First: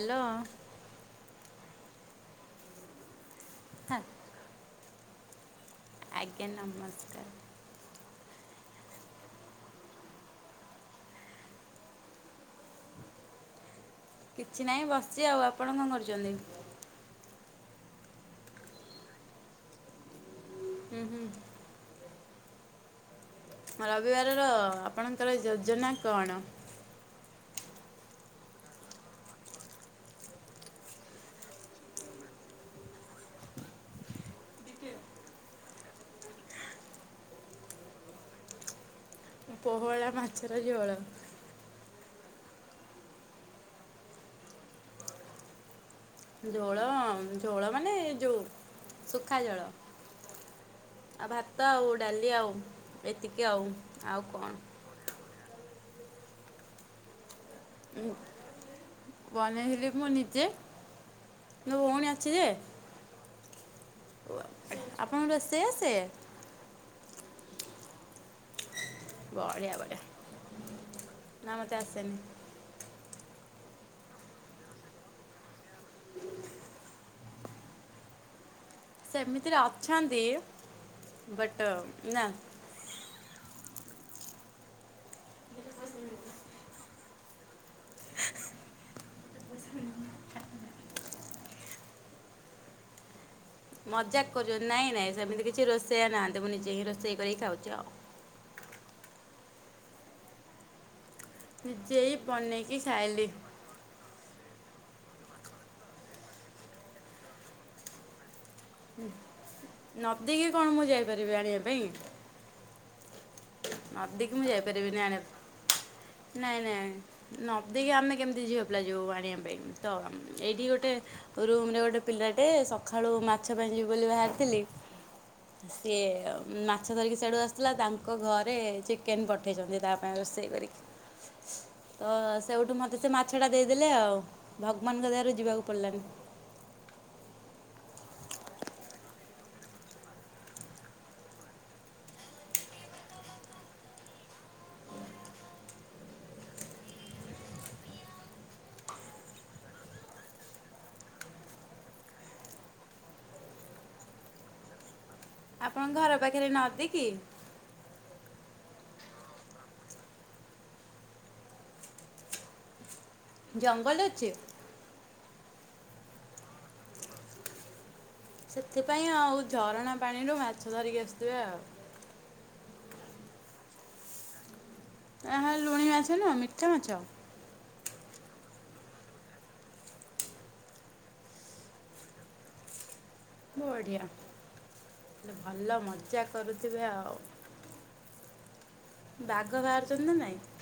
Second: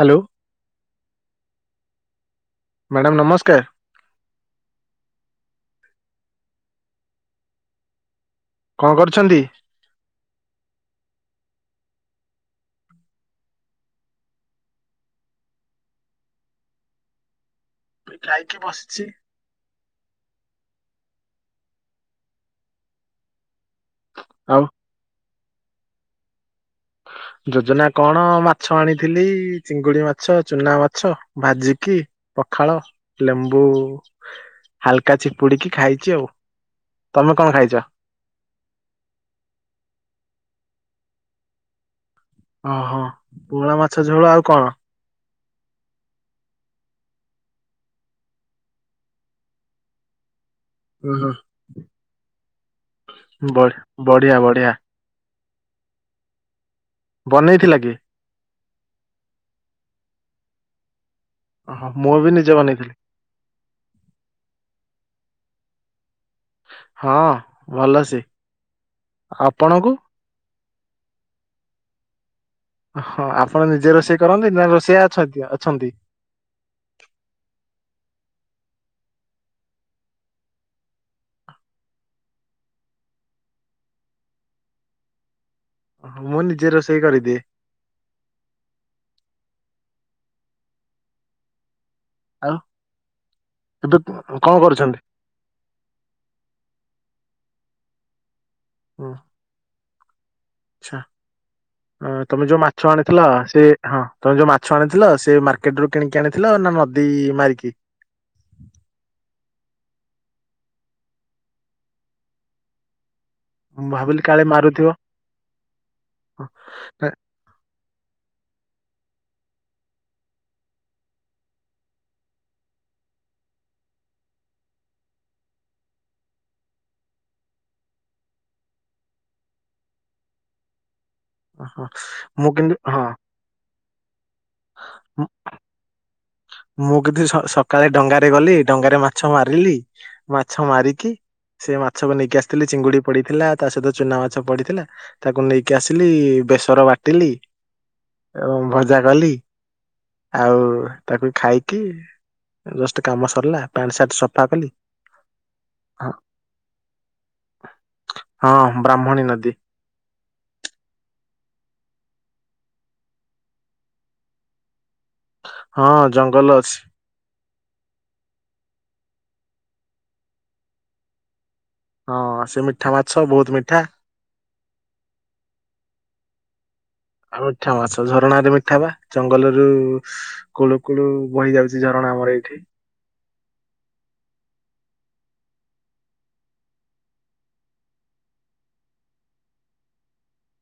Hello madam ନମସ୍କାର। ହଁ ଆଜ୍ଞା ନମସ୍କାର। କଣ କରୁଛନ୍ତି? କିଛି ନାହିଁ ବସିଚି ଆଉ, ଆପଣ କଣ କରୁଚନ୍ତି? ଏଇ ଖାଇକି ବସିଚି। ଉଁ ହୁଁ। ରବିବାରର ଆଉ ଆପଣଙ୍କର ଯୋଜନା କଣ? ଯୋଜନା କଣ, ମାଛ ଆଣିଥିଲି ଚିଙ୍ଗୁଡି ମାଛ, ଚୁନା ମାଛ ଭାଜିକି ପଖାଳ, ଲେମ୍ବୁ ହାଲକା ଚିପୁଡ଼ିକି ଖାଇଚି ଆଉ, ତମେ କଣ ଖାଇଚ? ପୋହଳା ମାଛର ଝୋଳ। ଅଁ ହଁ ପୋହୋଳା ମାଛ ଝୋଳ, ଆଉ କଣ? ଝୋଳ ଝୋଳ, ମାନେ ଯଉ ଶୁଖା ଝୋଳ। ଓହୋ, ଆଉ ଭାତ, ଆଉ ଡାଲି, ଆଉ ଏତିକି ଆଉ, ବଢି- ଆଉ ବଢିଆ କଣ? ବଢିଆ ବନେଇଥିଲା କିଏ? ବନେଇ ଥିଲି, ମୁଁ ନିଜେ ମୋ ଓହୋ, ଭଉଣୀ ମୁଁ ଅଛି ବି ଯେ ନିଜେ ବନେଇଥିଲି। ଆପଣଙ୍କୁ ରୋଷେଇ ଆସେ? ହଁ, ଭଲ ସେ। ବଢିଆ ବଢିଆ, ନା ମତେ ଆସେନି। ହଁ, ଆପଣ ନିଜେ ରୋଷେଇ କରନ୍ତି, ନା ରୋଷେଇଆ ଅଛନ୍ତି? ସେମିତିରେ ଅଛନ୍ତି, ବଟ ନା ଓହୋ, ମୁଁ ନିଜେ ରୋଷେଇ କରିଦିଏ। ଆଉ ଏବେ ମଜାକ କଣ କରୁଚନ୍ତି, ନାଇଁ କରୁଛନ୍ତି? ନାଇଁ ସେମିତି କିଛି ରୋଷେଇଆ ନାହାନ୍ତି, ମୁଁ ନିଜେ ହିଁ ରୋଷେଇ କରିକି ଖାଉଛି ଆଉ। ହଁ। ଆଛା, ନିଜେ ହିଁ ତମେ ଯଉ ବନେଇକି ମାଛ ଖାଇଲି ଆଣିଥିଲ ସେ ହଁ, ତମେ ଯଉ ମାଛ ଆଣିଥିଲ ସେ ମାର୍କେଟ ରୁ କିଣିକି ଆଣିଥିଲ, ନା ନଦୀ ମାରିକି? ନଦୀ କି କଣ, ମୁଁ ଯାଇପାରିବି ଆଣିବା ପାଇଁ। ମୁଁ ଭାବିଲି ନଦୀକି କାଳେ ମୁଁ ମାରୁଥିବ ଯାଇପାରିବିନି ଆଣିବା କୁ, ନାଇଁ ନାଇଁ। ହଁ ନଦୀକୁ ଆମେ କେମିତି ଝିଅ ପିଲା ଯିବୁ ଆଣିବା ପାଇଁ, ତ ଏଇଠି ଗୋଟେ ରୁମ ରେ ଗୋଟେ ପିଲାଟେ ସକାଳୁ ମାଛ ପାଇଁ ଯିବି ବୋଲି ବାହାରିଥିଲି ସିଏ ମାଛ ଧରିକି ସେଆଡୁ ଆସିଥିଲା, ତାଙ୍କ ଘର ଏବେ ଚିକେନ୍ ପଠେଇଛନ୍ତି ତା ପାଇଁ ରୋଷେଇ କରି କି ହଁ। ତ ମୁଁ କିନ୍ତୁ ସେଉଠୁ ମତେ ହଁ। ସେ ମା ସେଟା ଦେଇଦେଲେ ଆଉ, ଭଗବାନଙ୍କ ମୁଁ ଦୟାରୁ ଯିବାକୁ ପଡ଼ିଲାନି। ମୁଁ କିନ୍ତୁ, ସ ସକାଳେ ଡଙ୍ଗାରେ ଗଲି, ଡଙ୍ଗାରେ ମାଛ ମାରିଲି, ମାଛ ମାରିକି ସେ ମାଛକୁ ନେଇକି ଆସିଥିଲି, ଚିଙ୍ଗୁଡି ପଡିଥିଲା, ତା ସହିତ ଚୁନା ମାଛ ପଡିଥିଲା। ତାକୁ ନେଇକି ଆସିଲି, ବେସର ବାଟିଲି। ଏଁ ଭଜା କଲି, ଆଉ ତାକୁ ଖାଇକି ଜଷ୍ଟ କାମ ସରିଲା, ପ୍ୟାଣ୍ଟ ସାର୍ଟ ସଫା କଲି। ଆପଣ ହଁ ଘର ପାଖରେ ନଦୀ କି? ହଁ ବ୍ରାହ୍ମଣୀ ନଦୀ। ଜଙ୍ଗଲ ଅଛି। ହଁ ଜଙ୍ଗଲ ଅଛି। ସେଥିପାଇଁ ଆଉ ଝରଣା ପାଣିରୁ ମାଛ ଧରିକି ଆଶୁଥିବେ ଆଉ। ହଁ ସେ ମିଠା ମାଛ ବହୁତ ମିଠା। ଏହା ଲୁଣି ମାଛ ନୁଅ ମିଠା ମାଛ। ଆଉ ମିଠା ମାଛ ଝରଣାରେ ମିଠା ପା ଜଙ୍ଗଲରୁ କୁଳୁ କୁଳୁ ବହି ଯାଉଛି ଝରଣା ଆମର ଏଇଠି। ବଢିଆ ଭଲ ମଜା କରୁଥିବେ ଆ ବାଘ ବାହାରୁଛନ୍ତି କି ନା ନାଇଁ?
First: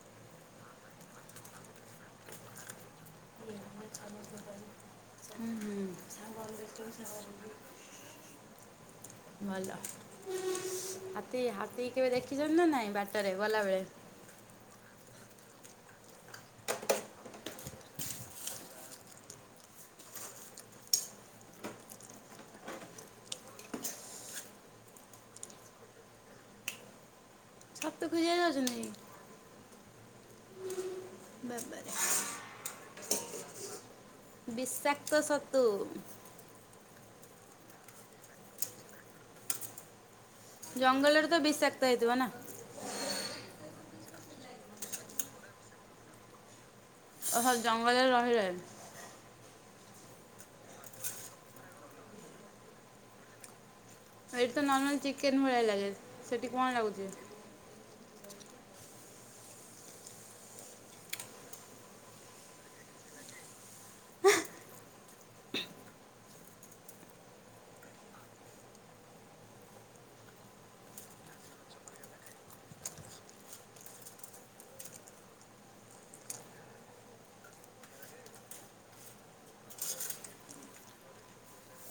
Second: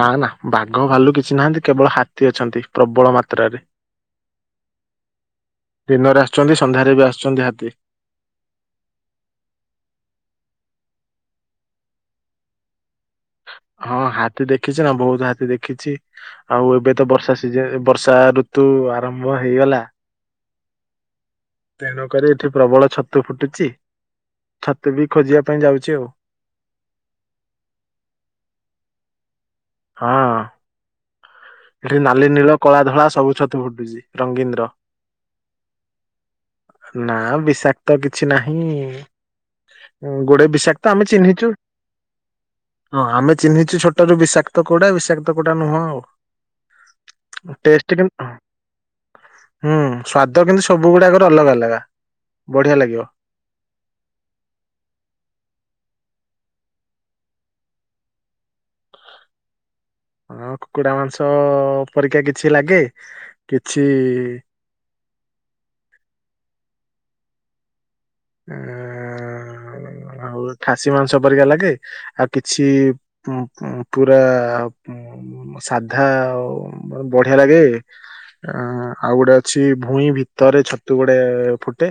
ନା ନା ବାଘ ଭାଲୁ କିଛି ନାହାନ୍ତି କେବଳ ହାତୀ ଅଛନ୍ତି ପ୍ରବଳ ମା ତ୍ରା ରେ ହୁଁ ହୁଁ ଦିନରେ ଆସୁଛନ୍ତି ସନ୍ଧ୍ୟାରେ ବି ଆସୁଛନ୍ତି ହାତୀ। ଭଲ ହାତୀ ହାତୀ କେବେ ଦେଖିଛନ୍ତି ନା ନାଇଁ ବା ହଁ ହାତୀ ଦେଖିଛି ନା ବହୁତ ହାତୀ ଦେଖିଛି। ଆଉ ଏବେ ତ ବର୍ଷା ସିଜି ବର୍ଷା ଋତୁ ଆରମ୍ଭ ହେଇଗଲା। ତେଣୁକରି ଏଠି ପ୍ରବଳ ଛତୁ ଫୁଟୁଛି ଛତୁ ବି ଖୋଜିବା ପାଇଁ ଯାଉଛି ଆଉ। ଛତୁ ଖୋଜି ଵା ପାଇଁ ଯାଉଛନ୍ତି? ହଁ ବାବାରେ। ଏଠି ନାଲି ନୀଳ କଳା ଧଳା ସବୁ ଛତୁ ଫୁଟୁଛି। ରଙ୍ଗୀନ ର ବିଷାକ୍ତ ସତୁ। ନା ବିଷାକ୍ତ କିଛି ନାହିଁ। ଗୋଡେ ବିଷାକ୍ତ ଆମେ ଜଙ୍ଗଲରେ ତ ଚିହ୍ନିଚୁ। ବିଷାକ୍ତ ହେଇଥିବ ନା? ହଁ ଆମେ ଚିହ୍ନିଛୁ ଛୋଟରୁ ବିଷାକ୍ତ କୋଉଟା ବିଷାକ୍ତ କଉଟା ଓହୋ ନୁହଁ। ଟେଷ୍ଟ ଜଙ୍ଗଲରେ କେମି ରହି ରହି। ହୁଁ ସ୍ଵାଦ କିନ୍ତୁ ସବୁ ଗୁଡାକ ର ଅଲଗା ଅଲଗା ବଢିଆ ଲାଗିବ। ଏଇଠି ତ ନର୍ମାଲ ଚିକେନ୍ ଭଳିଆ ଲାଗେ ସେଠି କଅଁ ଲାଗୁଛି। ହଁ କୁକୁଡ଼ା ମାଂସ ଅ ପରିକା କିଛି ଲାଗେ କିଛି ଇ ଆଁ--ଆଁ ଆଁ ଆଁ ଆଉ ଖାସି ମାଂସ ପରିକା ଲାଗେ। ଆଉ କିଛି ମୁ ମୁ ମୁ ପୁରା ମୁ ଉଁ ସାଧା ଆ ବଢିଆ ଲାଗେ। ଆଁ ଆଉ ଗୋଟେ ଅଛି ଭୁଇଁ ଭିତରେ ଛତୁ ଗୋଟେ ଫୁଟେ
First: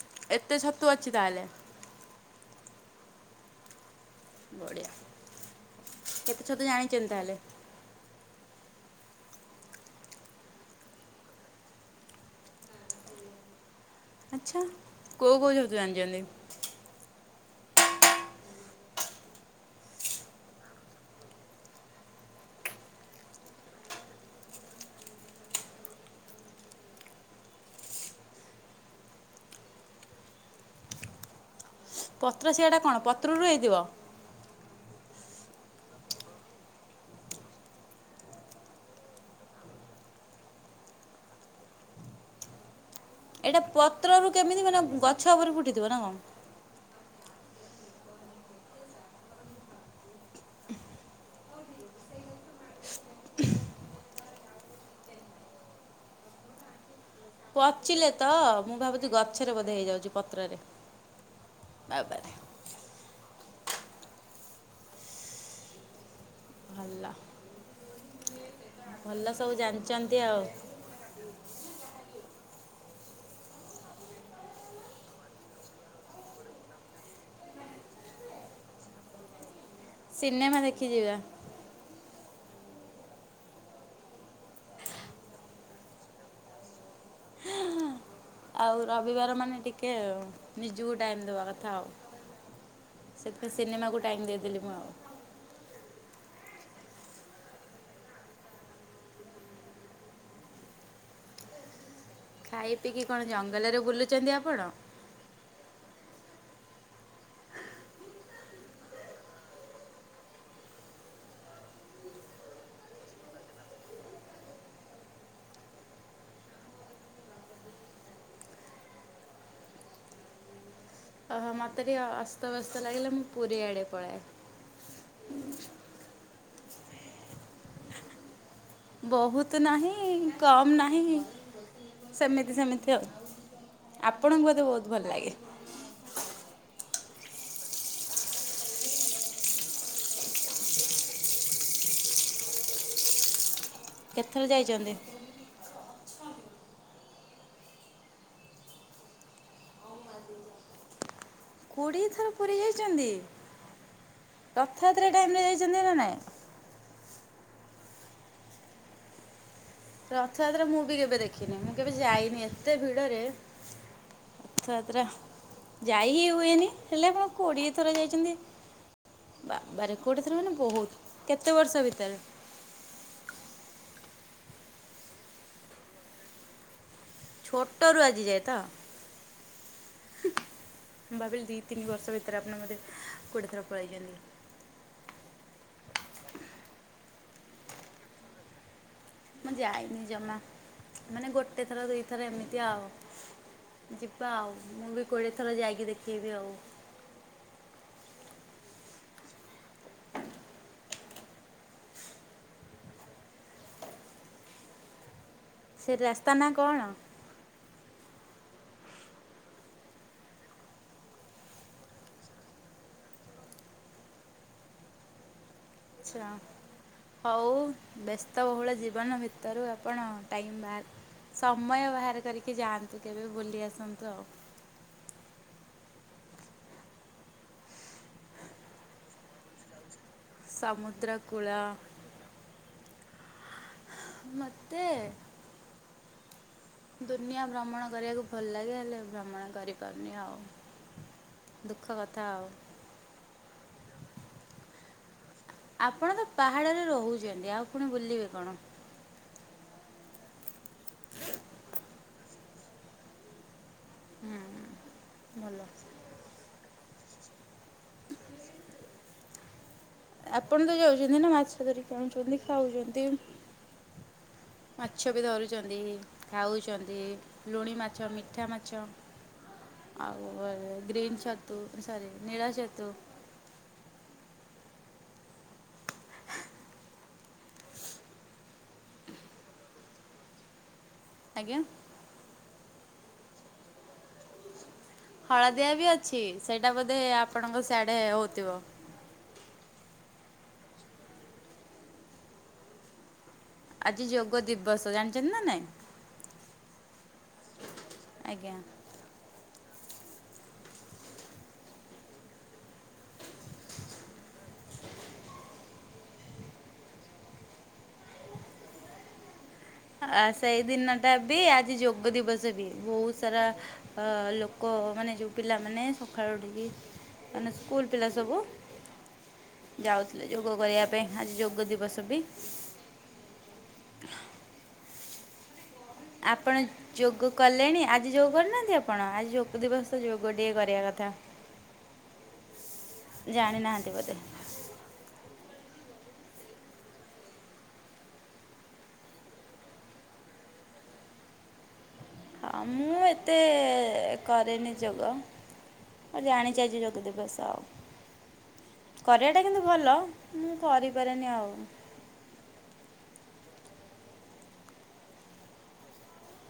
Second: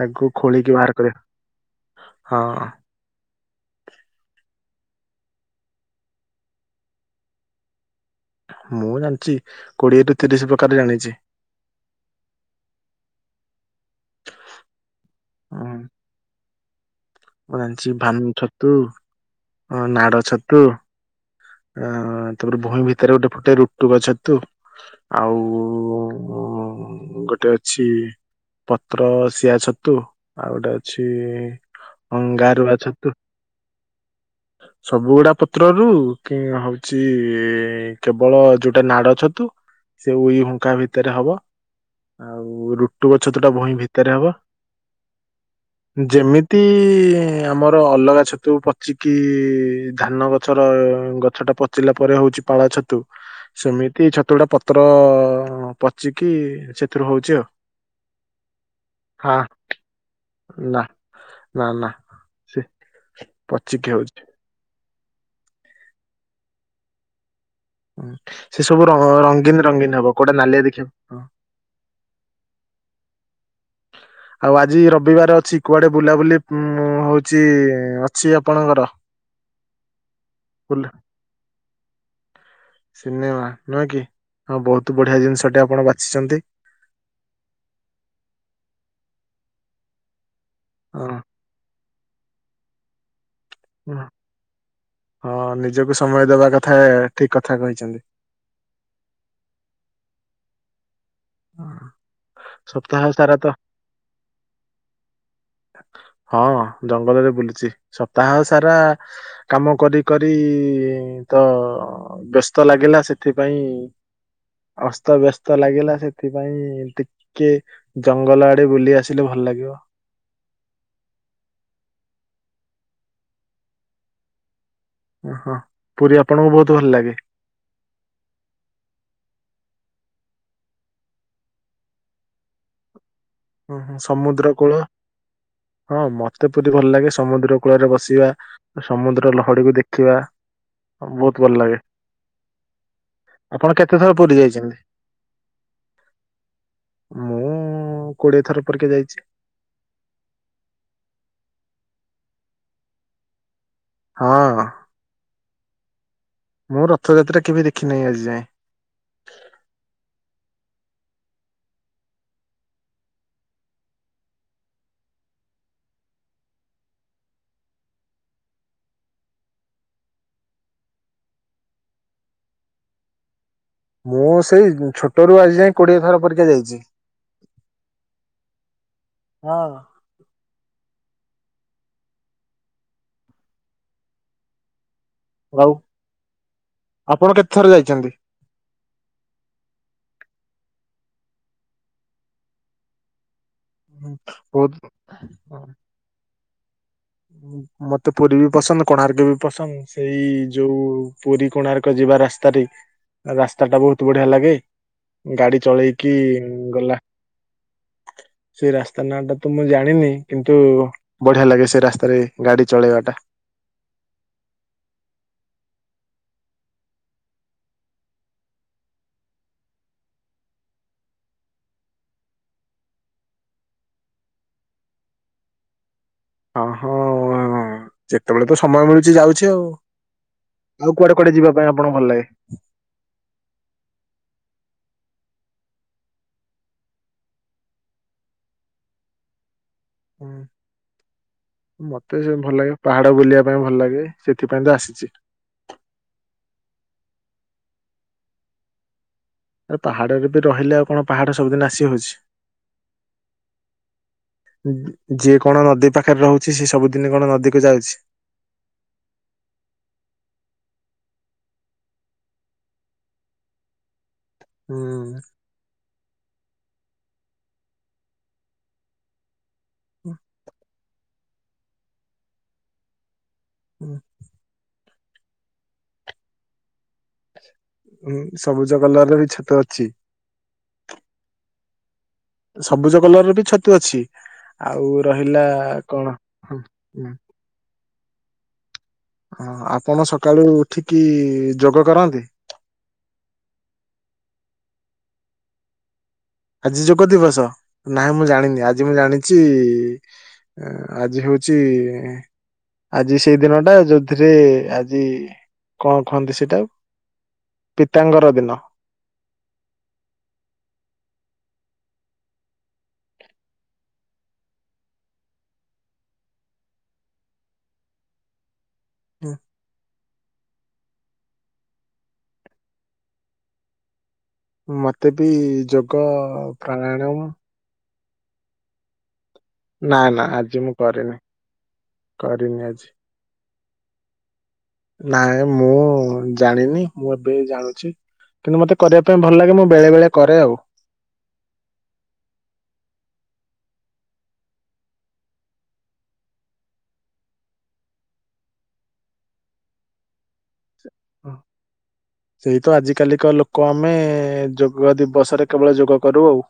ତାକୁ ଏତେ ଖୋଳି କି ଛତୁ ଅଛି ଭାରକରି ତାହେଲେ ଆ ହଁ। ବଢ଼ିଆ। କେତେ ଛତୁ ଜାଣିିଚନ୍ତି ତାହେଲେ? ମୁଁ ଜାଣିଚି କୋଡିଏ ରୁ ତିରିଶ ପ୍ରକାର ଜାଣିଚି। ଆଚ୍ଛା କୋଉ କୋଉ ହଁ ଛତୁ ଜାଣିଛନ୍ତି? ମୁଁ ଜାଣିଛି ଭାନୁ ଛତୁ ଅଁ ନାଡ ଛତୁ। ଆଁ ତାପରେ ଭୂଇଁ ଭିତରେ ଗୋଟେ ଫୁଟେ ରୁଟୁଗ ଛତୁ। ଆଉ ଉ--ଉ--ଉ--ଉ ଗୋଟେ ଅଛି। ପତ୍ର ସିଆ ଛତୁ ଆଉ ଗୋଟେ ଅଛି ଇ ଅ ପତ୍ର ଗାରୁଆ ସିଆଟା କ'ଣ ଛତୁ ପତ୍ରରୁ ହେଇଥିବ ସବୁଗୁଡା ପତ୍ରରୁ। କେ ହଉଚି ଇ କେବଳ ଯୋଉଟା ନାଡ ଛତୁ। ସେ ଉଇ ହୁଙ୍କା ଭିତରେ ହବ ଆଉ ରୁ ରୁଟୁଗ ଛତୁ ଟା ଏଇଟା ଭୂଇଁ ଭିତରେ ପତ୍ରରୁ ହବ କେମିତି ମାନେ ଗଛ ଉପରେ ଫୁଟିଥିବ ନା କ'ଣ ଯେମି ଅତି ଆମର ଅଲଗା ଛତୁ ପଚିକି ଧାନ ଗଛର ଗଛ ଟା ପଚିଲା ପରେ ହଉଛି ପାଳ ଛତୁ। ସେମିତି ଛତୁ ଗୁଡା ପତ୍ର ଅ ପଚିକି ସେ ପଚିଲେ ତ ମୁଁ ଭାବୁଛି ଗଛରେ ବୋଧେ ହେଇଯାଉଛି ପତ୍ରରେ। ହଁ ନା ନା ନା ବାବାରେ ସେ ପଚିକି ହଉଚି। ଭଲ। ହୁଁ ସେ ସବୁ ଭଲ ସବୁ ରଙ୍ଗୀନ ରଙ୍ଗୀନ ହବ ଜାଣିଛନ୍ତି କୋଉଟା ଆଉ ନାଲିଆ ଦେଖିବା ହ। ଆଉ ଆଜି ରବିବାର ଅଛି କୁଆଡେ ବୁଲାବୁଲି ଉ ହଉଛି ଅଛି ଆପଣଙ୍କର? ସିନେମା ବୁଲ ଦେଖି ଯିବା ସିନେମା ନୁହେଁ କି ହଁ ବହୁତ ବଢିଆ ଜିନିଷ ଟେ ଆପଣ ବାଛିଛନ୍ତି। ଆଉ ରବିବାର ମାନେ ଟିକେ ନିଜକୁ ଟାଇମ ଦେବା କଥା ଆଉ। ସେତେ ସିନେମା କୁ ହଁ। ଟାଇମ ଦେଇଦେଲି ମୁଁ ଆଉ। ହଁ ନିଜକୁ ସମୟ ଦବା କଥା ଠିକ କଥା କହିଛନ୍ତି। ହଁ। ଖାଇ ପିଇକି କଣ ଜଙ୍ଗଲରେ ବୁଲୁଚନ୍ତି ଆପଣ? [unintelligible] ହଁ ଜଙ୍ଗଲରେ ବୁଲୁଚି ସପ୍ତାହ ସାରା କାମ କରି କରି ତ ବ୍ୟସ୍ତ ଲାଗିଲା ସେଥିପାଇଁ ଅସ୍ତ ବ୍ୟସ୍ତ ଲାଗିଲା ସେଥିପାଇଁ ଟିକେ ଜଙ୍ଗଲ ଆଡେ ବୁଲି ଆସିଲେ ଭଲ ଲାଗିବ। ଓହୋ ମୋତେ ଯେବେ ଅସ୍ତବସ୍ତ ଲାଗିଲା ମୁଁ ପୁରୀ ଆଡ଼େ ପଳାଏ। ଓହୋ ପୁରୀ ଆପଣଙ୍କୁ ବହୁତ ଭଲ ଲାଗେ? ବହୁତ ନାହିଁ କମ୍ ନାହିଁ ସେମିତି ସେମିତି ଆଉ। ଓହୋ ଆପଣଙ୍କୁ ସମୁଦ୍ର ବୋଧେ କୂଳ ବହୁତ ଭଲ ଲାଗେ। ହଁ ମତେ ପୁରୀ ଭଲ ଲାଗେ ସମୁଦ୍ର କୂଳରେ ବସିବା। ସମୁଦ୍ର ଲହଡିକୁ ଦେଖିବା ବହୁତ ଭଲ ଲାଗେ। ଆପଣ କେତେଥର ପୁରୀ ଯାଇଚନ୍ତି? କୋଡ଼ିଏ ଥର ପରକେ ଯାଇଚି। [inaudible] କୋଡ଼ିଏ ଥର ପୁରୀ ଯାଇଚନ୍ତି? ହଁ। ରଥଯାତ୍ରା ଟାଇମରେ ଯାଇଚନ୍ତି ନା ନାଇଁ? ମୁଁ ରଥଯାତ୍ରା କେବେ ଦେଖି ନାହିଁ ଆଜି ଯାଏଁ। ରଥଯାତ୍ରା ମୁଁ ବି କେବେ ଦେଖିନି। ମୁଁ କେବେ ଯାଇନି ଏତେ ଭିଡରେ। ଥ ଯାତ୍ରା ଯାଇ ହି ହୁଏନି। ହେଲେ ଆପଣ କୋଡିଏ ଥର ଯାଇଚନ୍ତି ବାପା ରେ କୋଡିଏ ଥର ମାନେ ବହୁତ କେତେ ବର୍ଷ ଭିତରେ? ମୁଁ ସେଇ ଛୋଟରୁୁ ଆଜି ଯାଏ କୋଡିଏ ଥର ପରିକା ଯାଇଚି। ଛୋଟରୁ ଆଜିଯାଏ ତ? ହଁ। ଭାବିଲି ଦି ତିନି ବର୍ଷ ଭିତରେ ଆପଣ ବୋଧେ କୋଡ଼ିଏ ଥର ପଳେଇଚନ୍ତି। ଆଉ ଆପଣ କେତେ ଥର ଯାଇଚନ୍ତି? ମୁଁ ଯାଇନି ଜମା ମାନେ ଗୋଟେ ଥର ଦି ଥର ଏମିତି ଆଉ। ଯିବା ଆଉ। ବହୁତ ମୁଁ ବି କୋଡ଼ିଏ ଥର ଯାଇକି ଦେଖେଇବି ଆଉ। ଉଁ ମତେ ପୁରୀ ବି ପସନ୍ଦ, କୋଣାର୍କ ବି ପସନ୍ଦ। ସେଇ ଯୋଉ ପୁରୀ କୋଣାର୍କ ଯିବା ରାସ୍ତାରେ ରାସ୍ତା ଟା ବହୁତ ବଢିଆ ଲାଗେ। ଗାଡି ସେ ଚଳେଇକି ରାସ୍ତା ନା କଣ? ଗଲା ସେ ରାସ୍ତା ନାଁ ଟା ତ ମୁଁ ଜାଣିନି କିନ୍ତୁ ବଢିଆ ଲାଗେ ସେ ରାସ୍ତ ଆରେ ଗାଡି ଚଳେଇବାଟା। ଆଛା। ହଉ ବ୍ୟସ୍ତବହୁଳ ଜୀବନ ଭିତରୁ ଆପଣ ଟାଇମ୍ ବାହାର ସମୟ ବାହାର କରିକି ଯାଆନ୍ତୁ କେବେ ବୁଲି ଆସନ୍ତୁ ଆଉ। ଅହୋ ନେ ଯେତେବେଳେ ତ ସମୟ ମିଳୁଚି ଯାଉଚି ଆଉ। ଆଉ ସମୁଦ୍ର କୁଆଡେ କୁଆଡେ କୂଳ ଯିବା ପାଇଁ ଆପଣଙ୍କୁ ଭଲ ଲାଗେ? ମୋତେ? ଦୁନିଆ ଭ୍ରମଣ କରିବାକୁ ଭଲ ଲାଗେ ହେଲେ ଭ୍ରମଣ କରିବ ପାରୁନି ଆଉ ହୁଁ ଦୁଃଖ ମତେ କଥା ସେ ଆଉ। ଭଲ ଲାଗେ ପାହାଡ ବୁଲିବା ପାଇଁ ଭଲ ଲାଗେ ସେଥିପାଇଁ ତ ଆସିଚି। ଆପଣ ତ ପାହାଡରେ ରହୁଚନ୍ତି ଆଉ ପୁଣି ବୁଲିବେ କଣ। ଆ ପାହାଡରେ ବି ରହିଲେ, ଆଉ କଣ ପାହାଡ ସବୁଦିନ ଆସି ହଉଛି। ହୁଁ ଯିଏ ଭଲ। କଣ ନଦୀ ପା ପାଖରେ ରହୁଚି, ସ ସବୁଦିନି କଣ ନଦୀକୁ ଯାଉଚି। ଆପଣ ତ ଯାଉଚନ୍ତି ନା, ମାଛ ଧରିକି ଆଣୁଚନ୍ତି, ଖାଉଚନ୍ତି। ମାଛ ବି ହୁଁ ଧରୁଚନ୍ତି, ଖାଉଚନ୍ତି, ଲୁଣି ମାଛ, ମିଠା ମାଛ ଆଉ ଗ୍ରୀନ୍ ଛତୁ, ସରି, ନୀଳ ଛତୁ ହୁଁ। ଉଁ, ସବୁଜ କଲରର ବି ଛତୁ ଅଛି। ଆଜ୍ଞା। ସବୁଜ କଲର ର ବି ଛତୁ ଅଛି, ଆଉ ରହିଲା ହଳଦିଆ ବି କଣ, ଅଛି ହଁ ସେଇଟା ବୋଧେ ହଁ ଆପଣଙ୍କ ସିଆଡେ ହଉଥିବ। ହଁ, ଆପଣ ସକାଳୁ ଉଠିକି ଯୋଗ କରନ୍ତି? ଆଜି ଯୋଗ ଦିବସ, ଜାଣିଚନ୍ତି ନା ନାଇଁ? ଆଜି ଯୋଗ ଦିବସ, ନାଇଁ ମୁଁ ଆଜ୍ଞା। ଜାଣିନି, ଆଜି ମୁଁ ଜାଣିଚି ଆଜି ହଉଚି ଆଜି ସେଇ ଦିନ ଟା, ଯଉଥିରେ ଆଜି କଣ କୁହନ୍ତି ସେଇଟାକୁ ପିତାଙ୍କର ଦିନ। ଆ ସେଇ ଦିନ ଟା ବି, ଆଜି ଯୋଗ ଦିବସ ବି, ବହୁତ ସାରା ଅ ଲୋକ ମାନେ, ଯୋଉ ପିଲାମାନେ, ସକାଳୁ ଉଠିକି ମାନେ ସ୍କୁଲ ପିଲା ସବୁ ହୁଁ। ଯାଉଥିଲେ ଯୋଗ କରିବା ପାଇଁ, ଆଜି ଯୋଗ ଦିବସ ବି। ମତେ ବି ଯୋଗ୍ ଆପଣ ଯୋଗ କଲେଣି, ଆଜି ଯୋଗ କରିନାହାନ୍ତି ଆପଣ, ଆଜି ଯୋଗ ଯୋଗ ନା ଦିବସ, ନା ଯୋଗ ଟିକେ ଆଜି ମୁଁ କରିବା କଥା, କରିନି କରିନି ଆଜି। ଜାଣିନାହାନ୍ତି ବୋଧେ? ନାଇଁ ମୁଁ ଜାଣିନି, ମୁଁ ଏବେ ଜାଣୁଚି। କିନ୍ତୁ ମୋତେ କରିବା ପାଇଁ ଭଲ ଲାଗେ, ମୁଁ ବେଳେ ବେଳେ କରେ ଆଉ। ହଁ, ମୁଁ ଏତେ କରେନି ଯୋଗ। ମୁଁ ଜାଣିଚି ଆଜି ଯୋଗ ଦିବସ ଆଉ, କରିବା ଟା କିନ୍ତୁ ଭଲ। ମୁଁ କରିପାରେନି ଆଉ। ସେଇତ ଆଜିକାଲିକ ଲୋକ ଆମେ, ଯୋଗ ଦିବସରେ କେବଳ ଯୋଗ କରୁ ଆଉ।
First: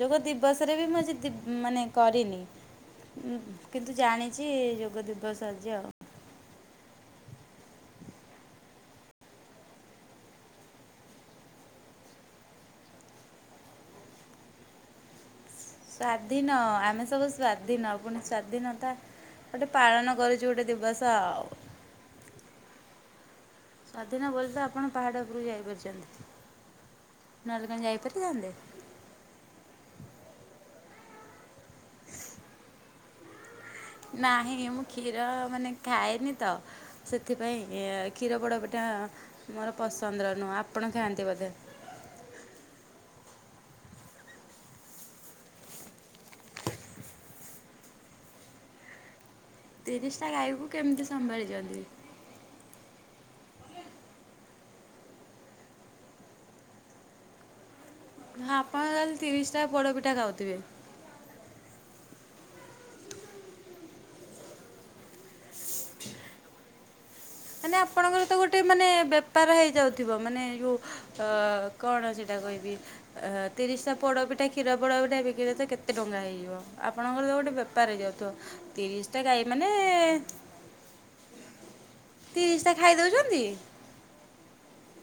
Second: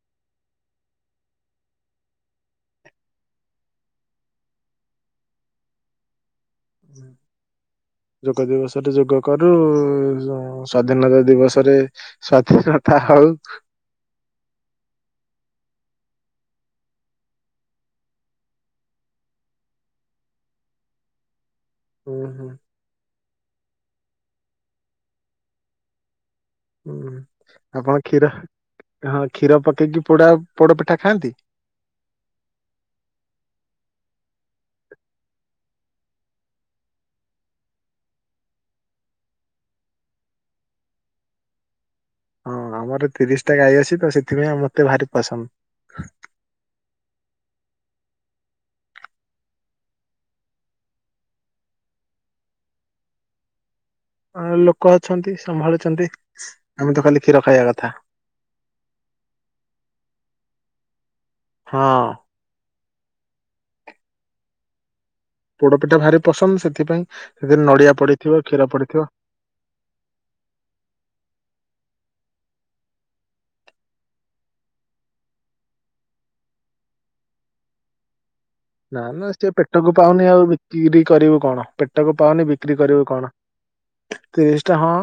ଯୋଗ ଦିବସ ରେ ବି, ମୁଁ ଆଜି ଦିବ ମାନେ କରିନି। ଉଁ, କିନ୍ତୁ ଜାଣିଛି ଯୋଗ ଦିବସ ଆଜି ଆଉ। [unintelligible] ଯୋଗ ଦିବସରେ ଯୋଗ କରୁ, ସ୍ଵାଧୀନତା ଦିବସରେ ସ୍ୱାଧୀନତା ହଉ ସ୍ଵାଧୀନ, ଆମେ ସବୁ ସ୍ଵାଧିନ, ପୁଣି ସ୍ଵାଧୀନତା ଗୋଟେ ପାଳନ କରୁଚୁ, ଗୋଟେ ଦିବସ ଆଉ। ଉଁ ହୁଁ। ସ୍ୱାଧୀନ ବୋଲି ତ, ଆପଣ ପାହାଡ଼ ଉପୁରୁକୁ ଯାଇପାରିଚନ୍ତି। ହୁଁ, ଆପଣ କ୍ଷୀର, ହଁ କ୍ଷୀର ପକେଇକି ପୋଡା ପୋଡ ପିଠା ଖାଆନ୍ତି? ନାହିଁ, ମୁଁ କ୍ଷୀର ମାନେ ଖାଏନି ତ ସେଥିପାଇଁ, କ୍ଷୀର ପୋଡ଼ ପିଠା ମୋର ପସନ୍ଦର ନୁହଁ, ଆପଣ ଖାଆନ୍ତି ବୋଧେ? ହଁ ଆମର ତିରିଶ ଟା ଗାଈ ଅଛି ତ, ସେଥିପାଇଁ ମତେ ଭାରି ପସନ୍ଦ। ତିରିଶଟା ଗାଈକୁ କେମିତି ସମ୍ଭାଳିଚନ୍ତି? ହଁ ଲୋକ ଅଛନ୍ତି ସମ୍ଭାଳୁଚନ୍ତି ଆମେ ତ ଖାଲି କ୍ଷୀର ଖାଇବା କଥା। ହଁ ଆପଣ ତାହାଲେ ତିରିଶଟା ପୋଡ଼ପିଠା ଖାଉଥିବେ। ହଁ। ପୋଡପିଠା ଭାରି ପସନ୍ଦ ସେଥିପାଇଁ ସେଥିରେ ମାନେ ନଡିଆ ପଡିଥିବ ଆପଣଙ୍କରତ ଗୋଟେ କ୍ଷୀର ମାନେ ପଡିଥିବ ବେ ପାର ହେଇଯାଉଥିବ ମାନେ ଯୋଉ କଣ ସେଇଟା କହିବି। ତିରିଶଟା ପୋଡ଼ପିଠା କ୍ଷୀର ପୋଡ଼ପିଠା ବିକିଲେ ତ କେତେ ଟଙ୍କା ହେଇଯିବ। ଆପଣଙ୍କର ତ ଗୋଟେ ବେ ପାର ହେଇଯାଉଥିବ ତିରିଶଟା ଗାଈ ମାନେ କି ବି କରିବୁ କଣ ପେଟକୁ ପାଉନି ତିରିଶଟା ବିକ୍ରି ଖାଇ କରିବୁ କଣ ଦଉଛନ୍ତି ତିରିଶଟା ହଁ